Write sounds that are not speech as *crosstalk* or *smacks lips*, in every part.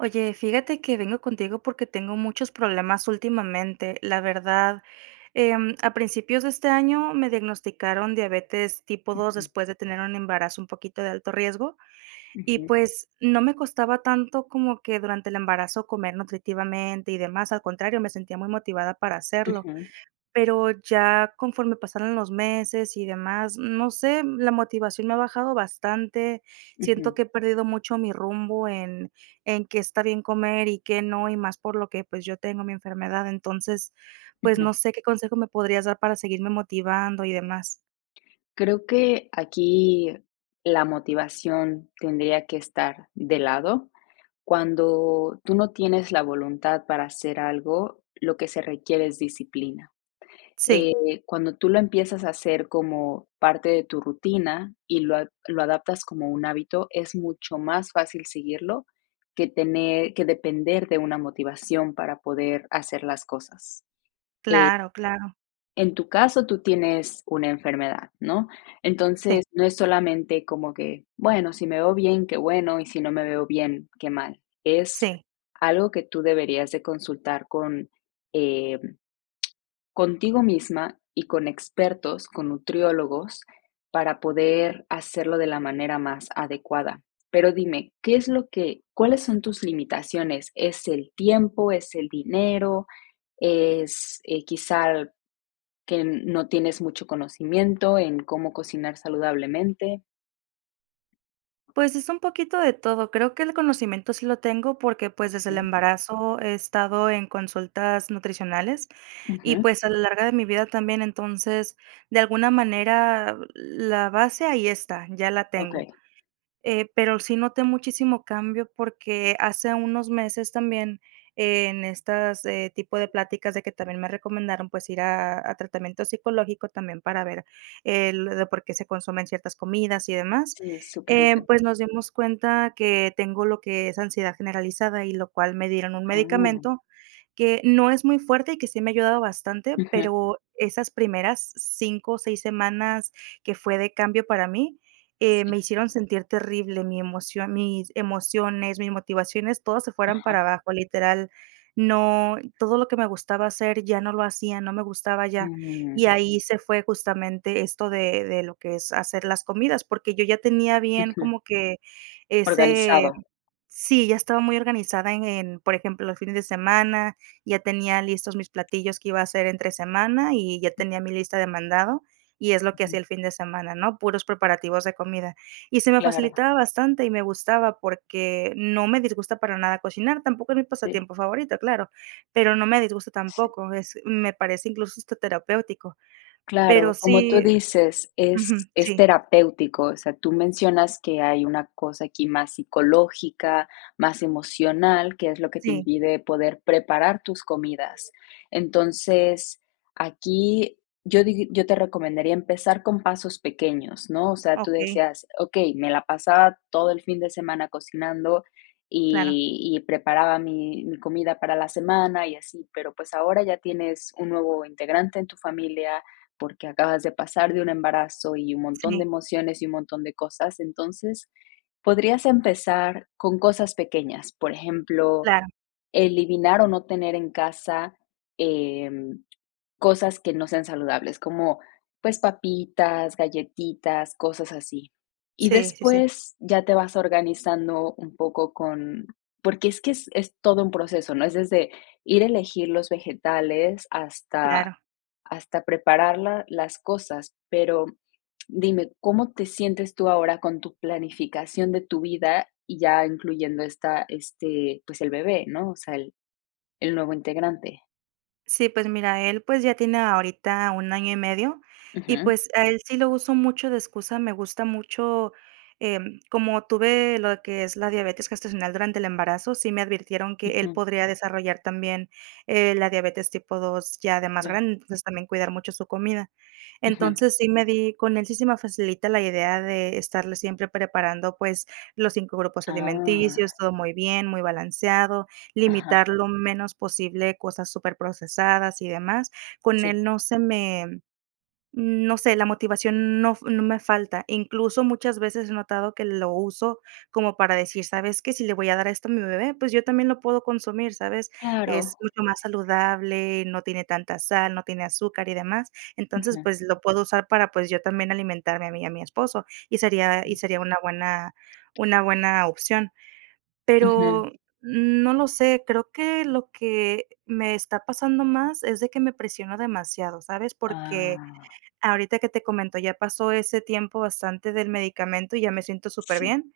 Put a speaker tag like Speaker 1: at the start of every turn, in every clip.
Speaker 1: Oye, fíjate que vengo contigo porque tengo muchos problemas últimamente. La verdad, em, a principios de este año me diagnosticaron diabetes tipo 2
Speaker 2: Ujú.
Speaker 1: después de tener un embarazo un poquito de alto riesgo y,
Speaker 2: Ujú.
Speaker 1: pues, no me costaba tanto como que durante el embarazo comer nutritivamente y demás, al contrario, me sentía muy motivada para hacerlo.
Speaker 2: Ujú.
Speaker 1: Pero ya conforme pasaron los meses y demás, no sé, la motivación me ha bajado bastante.
Speaker 2: Ujú.
Speaker 1: Siento que he perdido mucho mi rumbo en en qué está bien comer y qué no, y más por lo que, pues, yo tengo mi enfermedad. Entonces, pues, no
Speaker 2: Ujú.
Speaker 1: sé qué consejo me podrías dar para seguirme motivando y demás.
Speaker 2: Creo que aquí la motivación tendría que estar de lado. Cuando tú no tienes la voluntad para hacer algo, lo que se requiere es disciplina.
Speaker 1: Sí.
Speaker 2: Eh, cuando tú lo empiezas a hacer como parte de tu rutina y lo ad lo adaptas como un hábito, es mucho más fácil seguirlo que tener que depender de una motivación para poder hacer las cosas, eh.
Speaker 1: Claro, claro.
Speaker 2: En tu caso tú tienes una enfermedad, ¿no?
Speaker 1: Sí.
Speaker 2: Entonces, no es solamente como que: "Bueno, si me veo bien, qué bueno, y si no me veo bien, qué mal". Es
Speaker 1: Sí.
Speaker 2: algo que tú deberías de consultar con, eh, *smacks lips* contigo misma y con expertos, con nutriólogos, para poder hacerlo de la manera más adecuada. Pero dime, ¿qué es lo que cuáles son tus limitaciones? ¿Es el tiempo, es el dinero, es, eh, quizá que no tienes mucho conocimiento en cómo cocinar saludablemente?
Speaker 1: Pues es un poquito de todo. Creo que el conocimiento sí lo tengo porque, pues, desde el
Speaker 2: Ujú.
Speaker 1: embarazo he estado en consultas nutricionales y,
Speaker 2: Ujú.
Speaker 1: pues, a la larga de mi vida también, entonces, de alguna manera, la base ahí está, ya la tengo.
Speaker 2: Okey.
Speaker 1: Eh, pero sí noté muchísimo cambio, porque hace unos meses también en estas, eh, tipo de pláticas de que también me recomendaron, pues, ir a a tratamiento psicológico también para ver el de por qué se consumen ciertas comidas y demás.
Speaker 2: Sí, es súper
Speaker 1: Eh,
Speaker 2: útil.
Speaker 1: pues, nos dimos cuenta que tengo lo que es ansiedad generalizada y lo cual me dieron un
Speaker 2: Ah.
Speaker 1: medicamento que no es muy fuerte y que sí me ha ayudado bastante,
Speaker 2: Ujú.
Speaker 1: pero esas primeras 5 o 6 semanas que fue de cambio para mí, eh,
Speaker 2: Sí.
Speaker 1: me hicieron sentir terrible mi emoción, mis emociones, mis motivaciones, todas se fueran
Speaker 2: Ajá.
Speaker 1: para abajo, literal. No, todo lo que me gustaba hacer ya no lo hacía, no me gustaba ya, Y
Speaker 2: Mm.
Speaker 1: ahí se fue justamente esto de de lo que es hacer las comidas, porque yo ya tenía bien
Speaker 2: Ujú.
Speaker 1: como que ese
Speaker 2: Organizado.
Speaker 1: sí, ya estaba muy organizada en en por ejemplo, los fines de semana, ya tenía listos mis platillos que iba a hacer entre semana y ya tenía mi lista de mandado y es lo que hacía
Speaker 2: Ujú.
Speaker 1: el fin de semana, ¿no? Puros preparativos de comida. Y se me
Speaker 2: Claro.
Speaker 1: facilitaba bastante y me gustaba porque no me disgusta para nada cocinar. Tampoco es mi
Speaker 2: Sí.
Speaker 1: pasatiempo favorito, claro, pero no me disgusta
Speaker 2: Sí.
Speaker 1: tampoco. Es me parece incluso hasta terapéutico. Pero
Speaker 2: Claro, como tú
Speaker 1: sí
Speaker 2: dices,
Speaker 1: ujú,
Speaker 2: es es
Speaker 1: sí.
Speaker 2: terapéutico, o sea, tú mencionas que hay una cosa aquí más psicológica, más emocional, que es lo que te
Speaker 1: Sí.
Speaker 2: impide poder preparar tus comidas. Entonces, aquí yo dig yo te recomendaría empezar con pasos pequeños, ¿no? O sea, tú
Speaker 1: Okey.
Speaker 2: decías, okey, me la pasaba todo el fin de semana cocinando
Speaker 1: Claro.
Speaker 2: y y preparaba mi mi comida para la semana y así, pero, pues, ahora ya tienes un nuevo integrante en tu familia porque acabas de pasar de un embarazo y un montón
Speaker 1: Sí.
Speaker 2: de emociones y un montón de cosas. Entonces, podrías empezar con cosas pequeñas, por ejemplo,
Speaker 1: Claro.
Speaker 2: eliminar o no tener en casa, em, cosas que no sean saludables, como, pues, papitas, galletitas, cosas así. Y
Speaker 1: Sí, sí, sí.
Speaker 2: después ya te vas organizando un poco con porque es que es es todo un proceso, ¿no? Es desde ir elegir los vegetales hasta
Speaker 1: Claro.
Speaker 2: hasta prepararla las cosas, pero dime, ¿cómo te sientes tú ahora con tu planificación de tu vida, ya incluyendo esta este, pues el bebé, no? O sea, el el nuevo integrante.
Speaker 1: Sí, pues mira, él, pues, ya tiene ahorita un año y medio, y,
Speaker 2: Ujú.
Speaker 1: pues, a él sí lo uso mucho de excusa, me gusta mucho, em, como tuve lo que es la diabetes gestacional durante el embarazo, sí me advirtieron que él
Speaker 2: Ujú.
Speaker 1: podría desarrollar también, eh, la diabetes tipo 2 ya de más
Speaker 2: Ya.
Speaker 1: grande, entonces también cuidar mucho su comida.
Speaker 2: Ujú.
Speaker 1: Entonces, sí me di, con él sí se me facilita la idea de estarle siempre preparando, pues, los 5 grupos
Speaker 2: Ah.
Speaker 1: alimenticios, todo muy bien, muy balanceado,
Speaker 2: Ajá.
Speaker 1: limitar lo menos posible cosas super procesadas y demás. Con
Speaker 2: Sí.
Speaker 1: él no se me, no sé, la motivación no f no me falta. Incluso, muchas veces he notado que lo uso como para decir, ¿sabes qué? Si le voy a dar esto a mi bebé, pues yo también lo puedo consumir. ¿Sabes?
Speaker 2: Claro.
Speaker 1: Es mucho más saludable, no tiene tanta sal, no tiene azúcar y demás. Entonces,
Speaker 2: Ujú.
Speaker 1: pues lo puedo usar para, pues yo también alimentarme a mí y a mi esposo, y sería y
Speaker 2: Mm.
Speaker 1: sería una buena una buena opción.
Speaker 2: Ujú.
Speaker 1: Pero no lo sé, creo que lo que me está pasando más es de que me presionó demasiado, ¿sabes? Porque
Speaker 2: Ah.
Speaker 1: ahorita que te comento, ya pasó ese tiempo bastante del medicamento y ya me siento súper
Speaker 2: Sí.
Speaker 1: bien,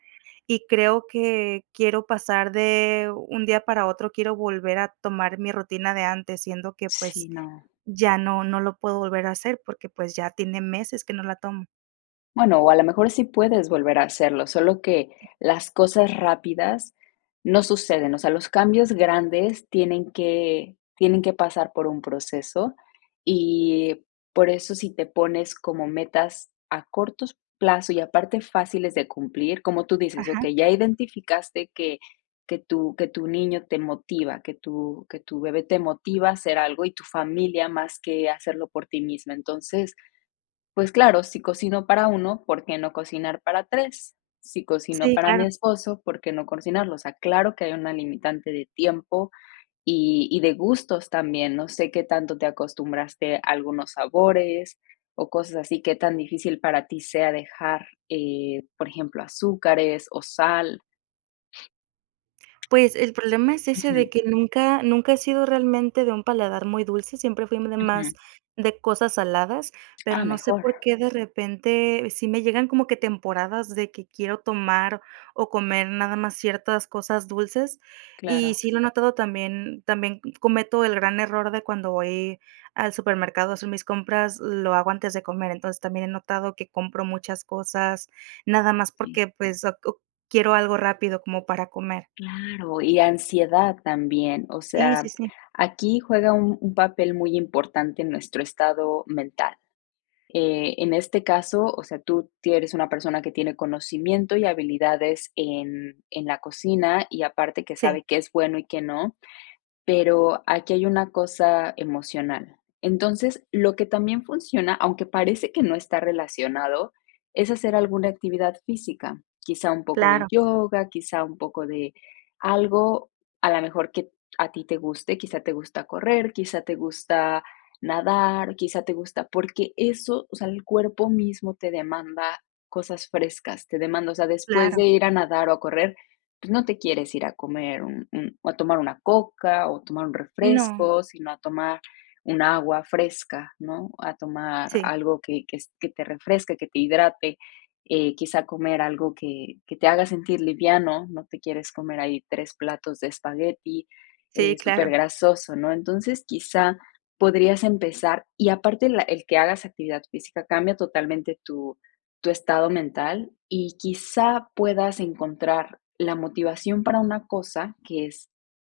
Speaker 1: y creo que quiero pasar de un día para otro, quiero volver a tomar mi rutina de antes, siendo que, pues,
Speaker 2: Sí, no.
Speaker 1: ya no no lo puedo volver a hacer porque, pues, ya tiene meses que no la tomo.
Speaker 2: Bueno, o a lo mejor sí puedes volver a hacerlo, solo que
Speaker 1: Sí.
Speaker 2: las cosas rápidas no suceden, o sea, los cambios grandes tienen que tienen que pasar por un proceso, y por eso si te pones como metas a cortos plazo y aparte fáciles de cumplir, como tú dices,
Speaker 1: Ajá.
Speaker 2: okey, ya identificaste que que tu que tu niño te motiva, que tu que tu bebé te motiva a hacer algo y tu familia más que hacerlo por ti misma. Entonces, pues claro, si cocino para 1, ¿por qué no cocinar para 3? Si cocino
Speaker 1: Sí,
Speaker 2: para mi
Speaker 1: claro.
Speaker 2: esposo, ¿por qué no cocinarlo? O sea, claro que hay una limitante de tiempo y y de gustos también, no sé qué tanto te acostumbraste a algunos sabores o cosas así, qué tan difícil para ti sea dejar, eh, por ejemplo, azúcares o sal.
Speaker 1: Pues, el problema es ese
Speaker 2: Ujú.
Speaker 1: de que nunca nunca he sido realmente de un paladar muy dulce, siempre fuimos de
Speaker 2: Ujú.
Speaker 1: más de cosas saladas, pero
Speaker 2: Ah,
Speaker 1: no sé
Speaker 2: mejor.
Speaker 1: por qué de repente sí me llegan como que temporadas de que quiero tomar o comer nada más ciertas cosas dulces, y
Speaker 2: Claro.
Speaker 1: sí lo he notado también también cometo el gran error de cuando voy al supermercado a hacer mis compras, lo hago antes de comer. Entonces, también he notado que compro muchas cosas, nada más
Speaker 2: Sí.
Speaker 1: porque, pues, oc uh quiero algo rápido como para comer.
Speaker 2: Claro, y ansiedad también. O
Speaker 1: Sí, sí,
Speaker 2: sea,
Speaker 1: sí.
Speaker 2: aquí juega un un papel muy importante en nuestro estado mental. Eh, en este caso, o sea, tú tie eres una persona que tiene conocimiento y habilidades en en la cocina y aparte que
Speaker 1: Sí.
Speaker 2: sabe qué es bueno y qué no, pero aquí hay una cosa emocional. Entonces, lo que también funciona, aunque parece que no está relacionado, es hacer alguna actividad física, quizá un poco de
Speaker 1: Claro.
Speaker 2: yoga, quizá un poco de algo a lo mejor que a ti te guste, quizá te gusta correr, quizá te gusta nadar, quizá te gusta, porque eso, o sea, el cuerpo mismo te demanda cosas frescas, te demanda, o sea, después
Speaker 1: Claro.
Speaker 2: de ir a nadar o correr, pues no te quieres ir a comer un un o a tomar una coca o tomar un
Speaker 1: No.
Speaker 2: refresco, sino a tomar un agua fresca, ¿no? A tomar
Speaker 1: Sí.
Speaker 2: algo que que s que te refresque, que te hidrate, eh, quizá comer algo que que te haga sentir liviano, no te quieres comer ahí 3 platos de espagueti,
Speaker 1: Sí,
Speaker 2: eh, super
Speaker 1: claro.
Speaker 2: grasoso, ¿no? Entonces, quizá podrías empezar y aparte la el que hagas actividad física cambia totalmente tu tu estado mental y quizá puedas encontrar la motivación para una cosa, que es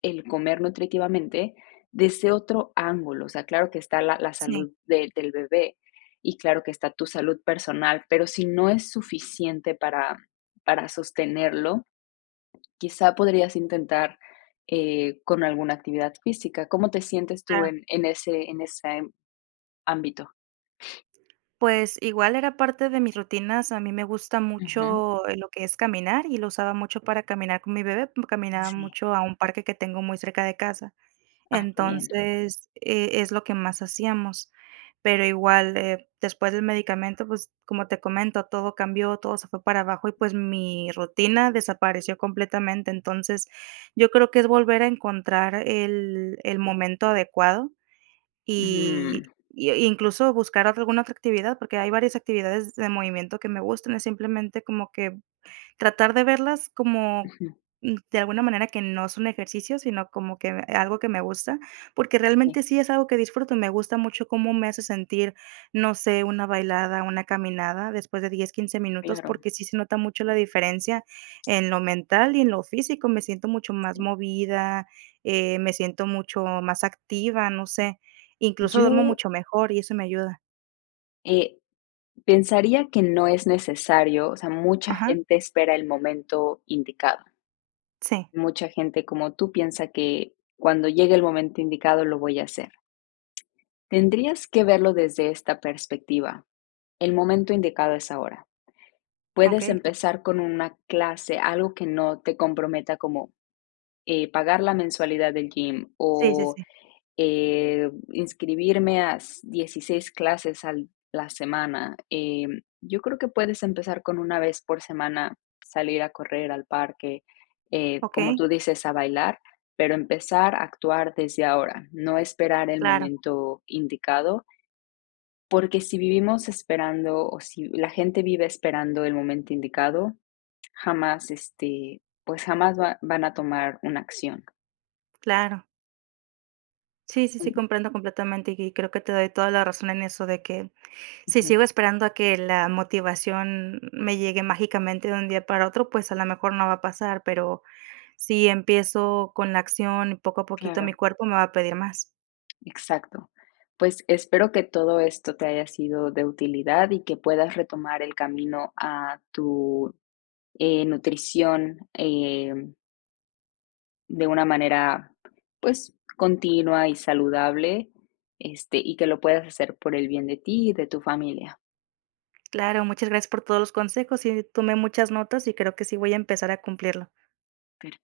Speaker 2: el comer nutritivamente, desde otro ángulo, o sea, claro que está la la
Speaker 1: Sí.
Speaker 2: salud del del bebé y claro que está tu salud personal, pero si no es suficiente para para sostenerlo, quizá podrías intentar, eh, con alguna actividad física, ¿cómo te sientes tú
Speaker 1: Claro.
Speaker 2: en en ese en esa ámbito?
Speaker 1: Pues igual era parte de mis rutinas, a mí me gusta
Speaker 2: Ujú.
Speaker 1: mucho lo que es caminar y lo usaba mucho para caminar con mi bebé, caminaba
Speaker 2: Sí.
Speaker 1: mucho a un parque que tengo muy cerca de casa.
Speaker 2: Ah, qué bien.
Speaker 1: Entonces, eh, es lo que más hacíamos. Pero igual, eh, después del medicamento, pues, como te comento, todo cambió, todo se fue para abajo y, pues, mi rutina desapareció completamente. Entonces, yo creo que es volver a encontrar el el momento adecuado
Speaker 2: Mm.
Speaker 1: y y, eh, incluso, buscar otra alguna otra actividad, porque hay varias actividades de movimiento que me gustan, es simplemente como que tratar de verlas como,
Speaker 2: Ujú.
Speaker 1: de alguna manera que no es un ejercicio, sino como que algo que me gusta, porque
Speaker 2: Sí.
Speaker 1: realmente sí es algo que disfruto y me gusta mucho cómo me hace sentir, no sé, una bailada, una caminada después de 10, 15 minutos,
Speaker 2: Claro.
Speaker 1: porque sí se nota mucho la diferencia en lo mental y en lo físico, me siento mucho más
Speaker 2: Sí.
Speaker 1: movida, eh, me siento mucho más activa, no sé, incluso duermo
Speaker 2: Yo.
Speaker 1: mucho mejor y eso me ayuda.
Speaker 2: Eh, pensaría que no es necesario, o sea, mucha
Speaker 1: Ajá.
Speaker 2: gente espera el momento indicado.
Speaker 1: Sí.
Speaker 2: Mucha gente como tú piensa que cuando llegue el momento indicado lo voy a hacer. Tendrías que verlo desde esta perspectiva, el momento indicado es ahora. Puedes
Speaker 1: Okey.
Speaker 2: empezar con una clase, algo que no te comprometa como, eh, pagar la mensualidad del gym
Speaker 1: Sí, sí,
Speaker 2: o
Speaker 1: sí.
Speaker 2: eh, inscribirme a s 16 clases a la semana, eh, yo creo que puedes empezar con una vez por semana, salir a correr al parque, eh, como
Speaker 1: Okey.
Speaker 2: tú dices, a bailar, pero empezar a actuar desde ahora, no esperar el
Speaker 1: Claro.
Speaker 2: momento indicado. Porque si vivimos esperando o si la gente vive esperando el momento indicado, jamás, este, pues jamás va van a tomar una acción.
Speaker 1: Claro. Sí, sí, sí,
Speaker 2: Mm.
Speaker 1: comprendo completamente y y creo que te doy toda la razón en eso de que si
Speaker 2: Ujú.
Speaker 1: sigo esperando a que la motivación me llegue mágicamente de un día para otro, pues, a lo mejor no va a pasar, pero si empiezo con la acción y poco a poquito mi
Speaker 2: Claro.
Speaker 1: cuerpo me va a pedir más.
Speaker 2: Exacto. Pues espero que todo esto te haya sido de utilidad y que puedas retomar el camino a tu, eh, nutrición, em. De una manera, pues, continua y saludable, este, y que lo puedas hacer por el bien de ti y de tu familia.
Speaker 1: Claro, muchas gracias por todos los consejos y, eh, tome muchas notas y creo que si voy a empezar a cumplirlo.
Speaker 2: Claro.